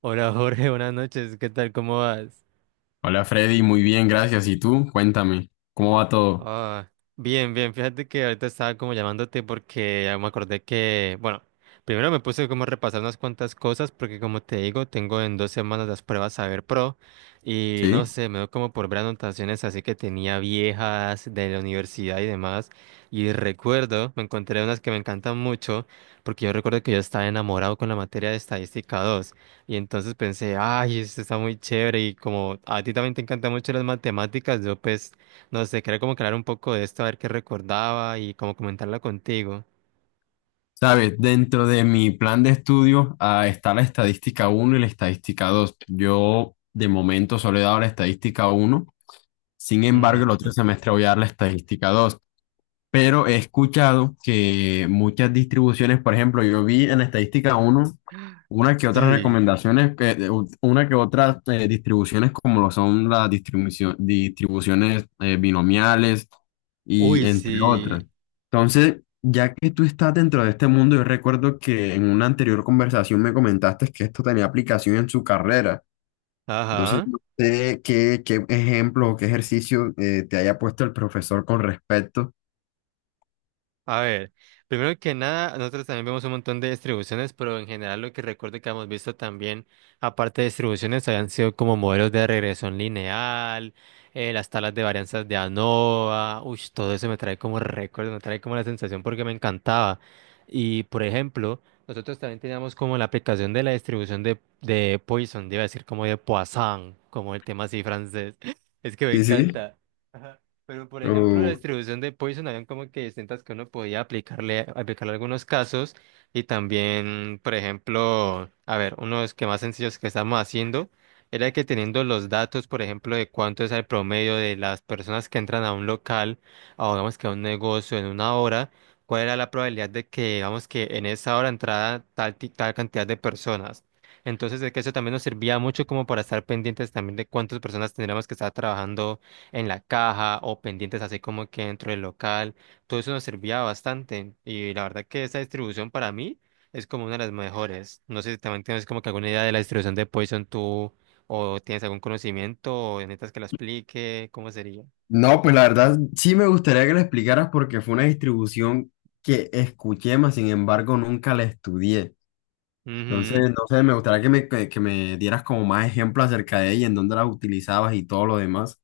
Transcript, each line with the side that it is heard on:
right: Hola Jorge, buenas noches, ¿qué tal? ¿Cómo vas?
left: Hola Freddy, muy bien, gracias. ¿Y tú? Cuéntame, ¿cómo va todo?
right: Ah, bien, bien, fíjate que ahorita estaba como llamándote porque ya me acordé que, bueno, primero me puse como a repasar unas cuantas cosas porque como te digo, tengo en 2 semanas las pruebas Saber Pro y
left: ¿Sí?
right: no sé, me dio como por ver anotaciones así que tenía viejas de la universidad y demás y recuerdo, me encontré unas que me encantan mucho porque yo recuerdo que yo estaba enamorado con la materia de estadística 2 y entonces pensé, ay, esto está muy chévere y como a ti también te encantan mucho las matemáticas, yo pues... No sé, quería como que un poco de esto, a ver qué recordaba y como comentarla contigo.
left: Sabes, dentro de mi plan de estudio está la estadística uno y la estadística 2. Yo de momento solo he dado la estadística uno, sin embargo el
right: Ujú.
left: otro semestre voy a dar la estadística 2. Pero he escuchado que muchas distribuciones, por ejemplo, yo vi en estadística uno, una que otras
right: Sí.
left: recomendaciones, una que otras distribuciones como lo son las distribuciones binomiales y
right: Uy,
left: entre
right: sí.
left: otras. Entonces, ya que tú estás dentro de este mundo, yo recuerdo que en una anterior conversación me comentaste que esto tenía aplicación en su carrera. Entonces,
right: Ajá.
left: no sé qué, qué ejemplo o qué ejercicio te haya puesto el profesor con respecto.
right: A ver, primero que nada, nosotros también vemos un montón de distribuciones, pero en general lo que recuerdo que hemos visto también, aparte de distribuciones, habían sido como modelos de regresión lineal, las tablas de varianzas de ANOVA, uy, todo eso me trae como récord, me trae como la sensación porque me encantaba. Y por ejemplo, nosotros también teníamos como la aplicación de la distribución de Poisson, iba a decir como de Poisson, como el tema así francés, es que me
left: Sí, sí.
right: encanta. Pero, por ejemplo, la
left: Uh,
right: distribución de Poison habían como que distintas que uno podía aplicarle algunos casos y también, por ejemplo, a ver, uno de los que más sencillos que estamos haciendo era que teniendo los datos, por ejemplo, de cuánto es el promedio de las personas que entran a un local o digamos que a un negocio en una hora, cuál era la probabilidad de que, digamos que en esa hora entrara tal cantidad de personas. Entonces, de que eso también nos servía mucho como para estar pendientes también de cuántas personas tendríamos que estar trabajando en la caja o pendientes así como que dentro del local. Todo eso nos servía bastante y la verdad que esta distribución para mí es como una de las mejores. No sé si también tienes como que alguna idea de la distribución de Poison tú o tienes algún conocimiento o necesitas que la explique, ¿cómo sería?
left: no, pues la verdad sí me gustaría que la explicaras porque fue una distribución que escuché, mas sin embargo nunca la estudié. Entonces, no sé, me gustaría que me dieras como más ejemplos acerca de ella, en dónde la utilizabas y todo lo demás.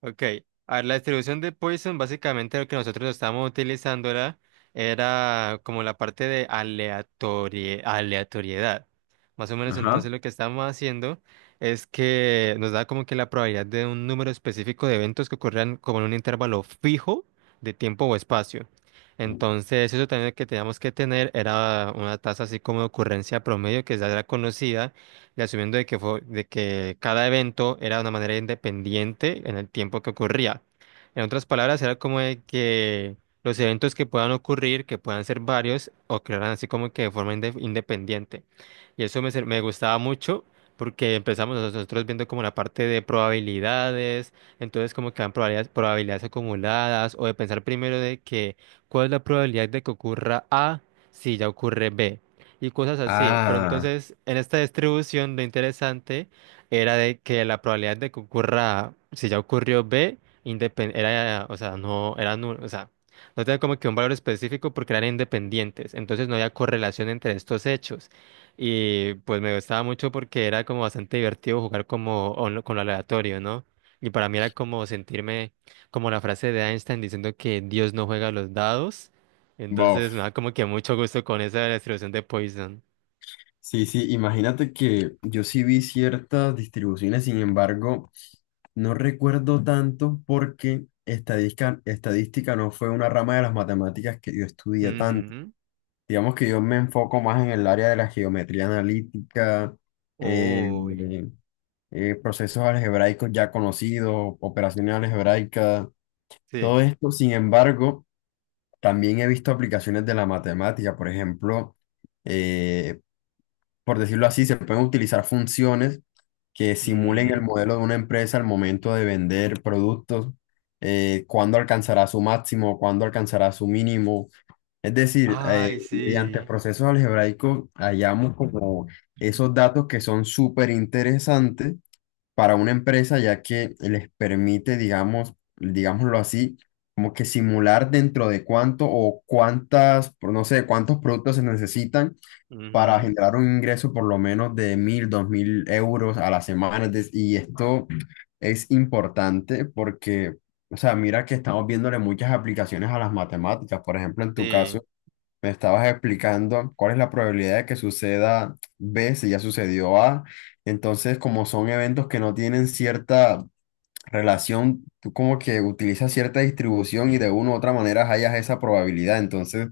right: Ok, a ver, la distribución de Poisson, básicamente lo que nosotros estábamos utilizando era como la parte de aleatoriedad. Más o menos
left: Ajá.
right: entonces lo que estábamos haciendo es que nos da como que la probabilidad de un número específico de eventos que ocurran como en un intervalo fijo de tiempo o espacio. Entonces eso también que teníamos que tener era una tasa así como de ocurrencia promedio que ya era conocida y asumiendo de que cada evento era de una manera independiente en el tiempo que ocurría. En otras palabras, era como de que los eventos que puedan ocurrir, que puedan ser varios, ocurrieran así como que de forma independiente. Y eso me gustaba mucho porque empezamos nosotros viendo como la parte de probabilidades, entonces como que dan probabilidades, probabilidades acumuladas o de pensar primero de que cuál es la probabilidad de que ocurra A si ya ocurre B y cosas así. Pero
left: Ah,
right: entonces, en esta distribución, lo interesante era de que la probabilidad de que ocurra, si ya ocurrió B, era, o sea, no era nulo, o sea, no tenía como que un valor específico porque eran independientes. Entonces no había correlación entre estos hechos. Y pues me gustaba mucho porque era como bastante divertido jugar como con lo aleatorio, ¿no? Y para mí era como sentirme como la frase de Einstein diciendo que Dios no juega a los dados. Entonces me
left: Bof.
right: da como que mucho gusto con esa de la distribución de Poison.
left: Sí, sí, imagínate que yo sí vi ciertas distribuciones, sin embargo, no recuerdo tanto porque estadística, estadística no fue una rama de las matemáticas que yo estudié tanto.
right: Ujú.
left: Digamos que yo me enfoco más en el área de la geometría analítica, eh,
right: Uy,
left: procesos algebraicos ya conocidos, operaciones algebraicas, todo
right: sí.
left: esto. Sin embargo, también he visto aplicaciones de la matemática, por ejemplo, eh, por decirlo así, se pueden utilizar funciones que simulen el
right: Ujú.
left: modelo de una empresa al momento de vender productos, cuándo alcanzará su máximo, cuándo alcanzará su mínimo. Es decir,
right: Ay,
left: mediante
right: sí.
left: procesos algebraicos hallamos como esos
right: Ujú.
left: datos que son súper interesantes para una empresa, ya que les permite, digamos, digámoslo así, como que simular dentro de cuánto o cuántas, no sé, cuántos productos se necesitan para
right: Ujú.
left: generar un ingreso por lo menos de 1.000, 2.000 euros a la semana. Y esto es importante porque, o sea, mira que estamos viéndole muchas aplicaciones a las matemáticas. Por ejemplo, en tu
right: Sí.
left: caso, me estabas explicando cuál es la probabilidad de que suceda B si ya sucedió A. Entonces, como son eventos que no tienen cierta relación, tú como que utilizas cierta distribución y de una u otra manera hallas esa probabilidad. Entonces,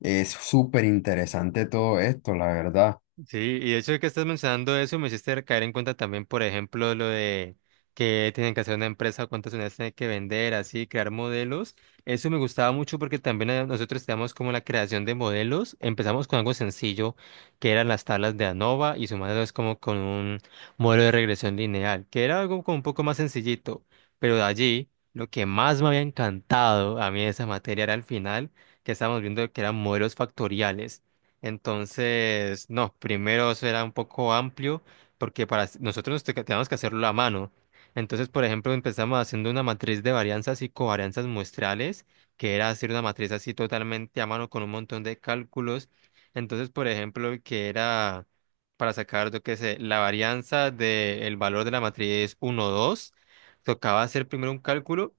left: es súper interesante todo esto, la verdad.
right: Sí, y de hecho que estás mencionando eso me hiciste caer en cuenta también, por ejemplo, lo de que tienen que hacer una empresa, cuántas unidades tienen que vender, así, crear modelos. Eso me gustaba mucho porque también nosotros teníamos como la creación de modelos. Empezamos con algo sencillo, que eran las tablas de ANOVA y sumándolas como con un modelo de regresión lineal, que era algo como un poco más sencillito. Pero de allí, lo que más me había encantado a mí de esa materia era al final, que estábamos viendo que eran modelos factoriales entonces, no, primero eso era un poco amplio porque nosotros teníamos que hacerlo a mano. Entonces, por ejemplo, empezamos haciendo una matriz de varianzas y covarianzas muestrales, que era hacer una matriz así totalmente a mano con un montón de cálculos. Entonces, por ejemplo, que era para sacar, yo qué sé, la varianza del valor de la matriz 1, 2, tocaba hacer primero un cálculo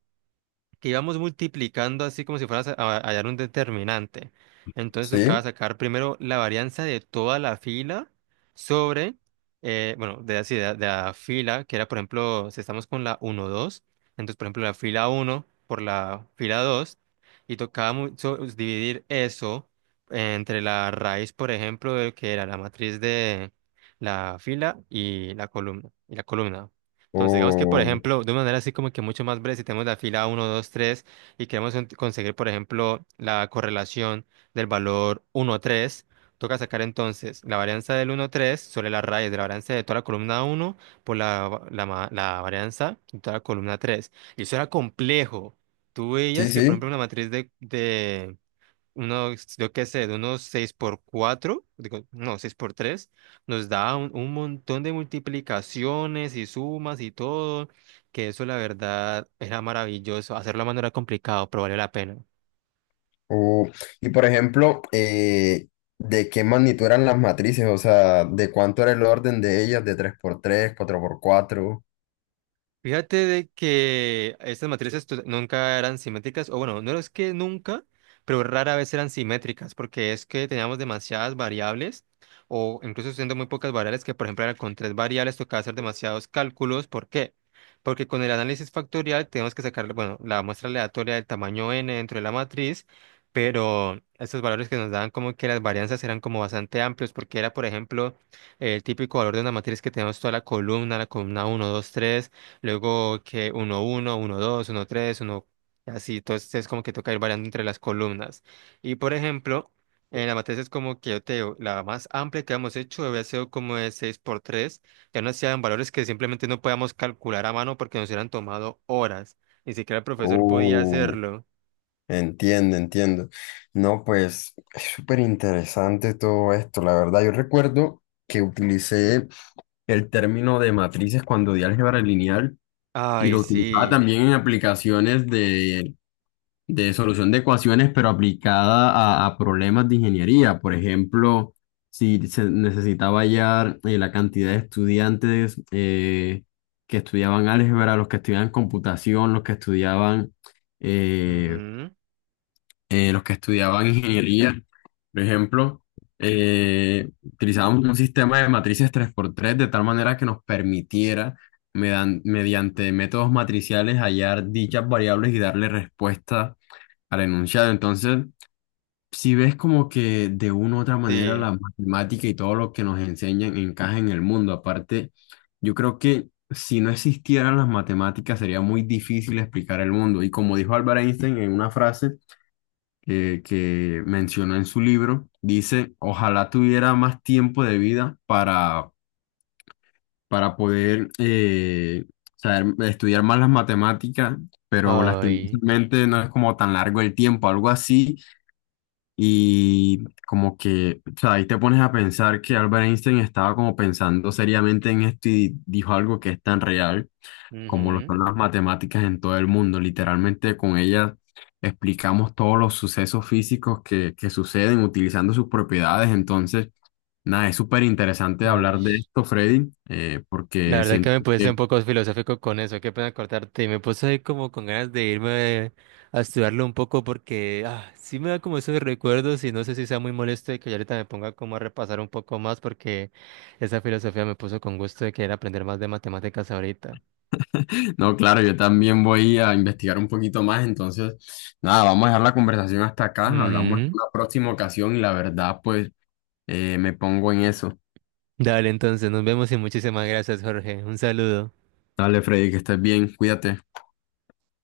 right: que íbamos multiplicando así como si fueras a hallar un determinante. Entonces
left: Sí,
right: tocaba sacar primero la varianza de toda la fila sobre, bueno, de, así, de la fila, que era por ejemplo, si estamos con la uno 2 entonces por ejemplo la fila uno por la fila 2 y tocaba dividir eso entre la raíz, por ejemplo, de que era la matriz de la fila y la columna, y la columna.
left: o
right: Entonces, digamos que, por ejemplo, de una manera así como que mucho más breve, si tenemos la fila uno 2 3 y queremos conseguir, por ejemplo, la correlación del valor uno 3 toca sacar entonces la varianza del uno 3 sobre la raíz de la varianza de toda la columna uno por la varianza de toda la columna tres. Y eso era complejo. Tú
left: sí,
right: veías que, por ejemplo,
left: sí.
right: una matriz de, unos, yo qué sé, de unos 6 por 4 digo, no, 6 por 3 nos da un montón de multiplicaciones y sumas y todo, que eso la verdad era maravilloso. Hacerlo a mano era complicado, pero valió la pena.
left: O, y por ejemplo, ¿de qué magnitud eran las matrices? O sea, ¿de cuánto era el orden de ellas? ¿De tres por tres, cuatro por cuatro?
right: Fíjate de que estas matrices nunca eran simétricas, o bueno, no es que nunca, pero rara vez eran simétricas, porque es que teníamos demasiadas variables, o incluso siendo muy pocas variables, que por ejemplo era con tres variables tocaba hacer demasiados cálculos. ¿Por qué? Porque con el análisis factorial tenemos que sacar, bueno, la muestra aleatoria del tamaño n dentro de la matriz, pero estos valores que nos daban como que las varianzas eran como bastante amplios, porque era, por ejemplo, el típico valor de una matriz que tenemos toda la columna uno, 2, 3. Luego que uno uno uno dos uno tres uno así. Entonces es como que toca ir variando entre las columnas. Y por ejemplo, en la matriz es como que yo te digo, la más amplia que hemos hecho había sido como de 6 por tres. Ya no hacían valores que simplemente no podíamos calcular a mano porque nos hubieran tomado horas. Ni siquiera el profesor podía
left: Uh,
right: hacerlo.
left: Entiendo, entiendo. No, pues es súper interesante todo esto, la verdad. Yo recuerdo que utilicé el término de matrices cuando di álgebra lineal y
right: Ay,
left: lo utilizaba
right: sí.
left: también en aplicaciones de solución de ecuaciones, pero aplicada a problemas de ingeniería. Por ejemplo, si se necesitaba hallar la cantidad de estudiantes que estudiaban álgebra, los que estudiaban computación, eh,
right: Ujú.
left: los que estudiaban ingeniería, por ejemplo, utilizábamos un sistema de matrices tres por tres de tal manera que nos permitiera mediante métodos matriciales hallar dichas variables y darle respuesta al enunciado. Entonces, si ves como que de una u otra manera
right: Sí.
left: la matemática y todo lo que nos enseñan encaja en el mundo. Aparte, yo creo que si no existieran las matemáticas sería muy difícil explicar el mundo. Y como dijo Albert Einstein en una frase que mencionó en su libro, dice, ojalá tuviera más tiempo de vida para poder estudiar más las matemáticas, pero
right: Ay.
left: lastimosamente no es como tan largo el tiempo, algo así. Y como que, o sea, ahí te pones a pensar que Albert Einstein estaba como pensando seriamente en esto y dijo algo que es tan real como lo
right: Ujú.
left: son las matemáticas en todo el mundo. Literalmente con ellas explicamos todos los sucesos físicos que suceden utilizando sus propiedades. Entonces, nada, es súper interesante
right: Ay.
left: hablar de esto, Freddy,
right: La
left: porque
right: verdad que
left: siento
right: me puse
left: que
right: un poco filosófico con eso, qué pena cortarte. Y me puse ahí como con ganas de irme a estudiarlo un poco porque sí me da como esos recuerdos y no sé si sea muy molesto de que yo ahorita me ponga como a repasar un poco más porque esa filosofía me puso con gusto de querer aprender más de matemáticas ahorita.
left: No, claro, yo también voy a investigar un poquito más, entonces, nada, vamos a dejar la conversación hasta acá, hablamos en
right: Ujú.
left: una próxima ocasión y la verdad, pues, me pongo en eso.
right: Dale, entonces nos vemos y muchísimas gracias, Jorge. Un saludo.
left: Dale, Freddy, que estés bien, cuídate.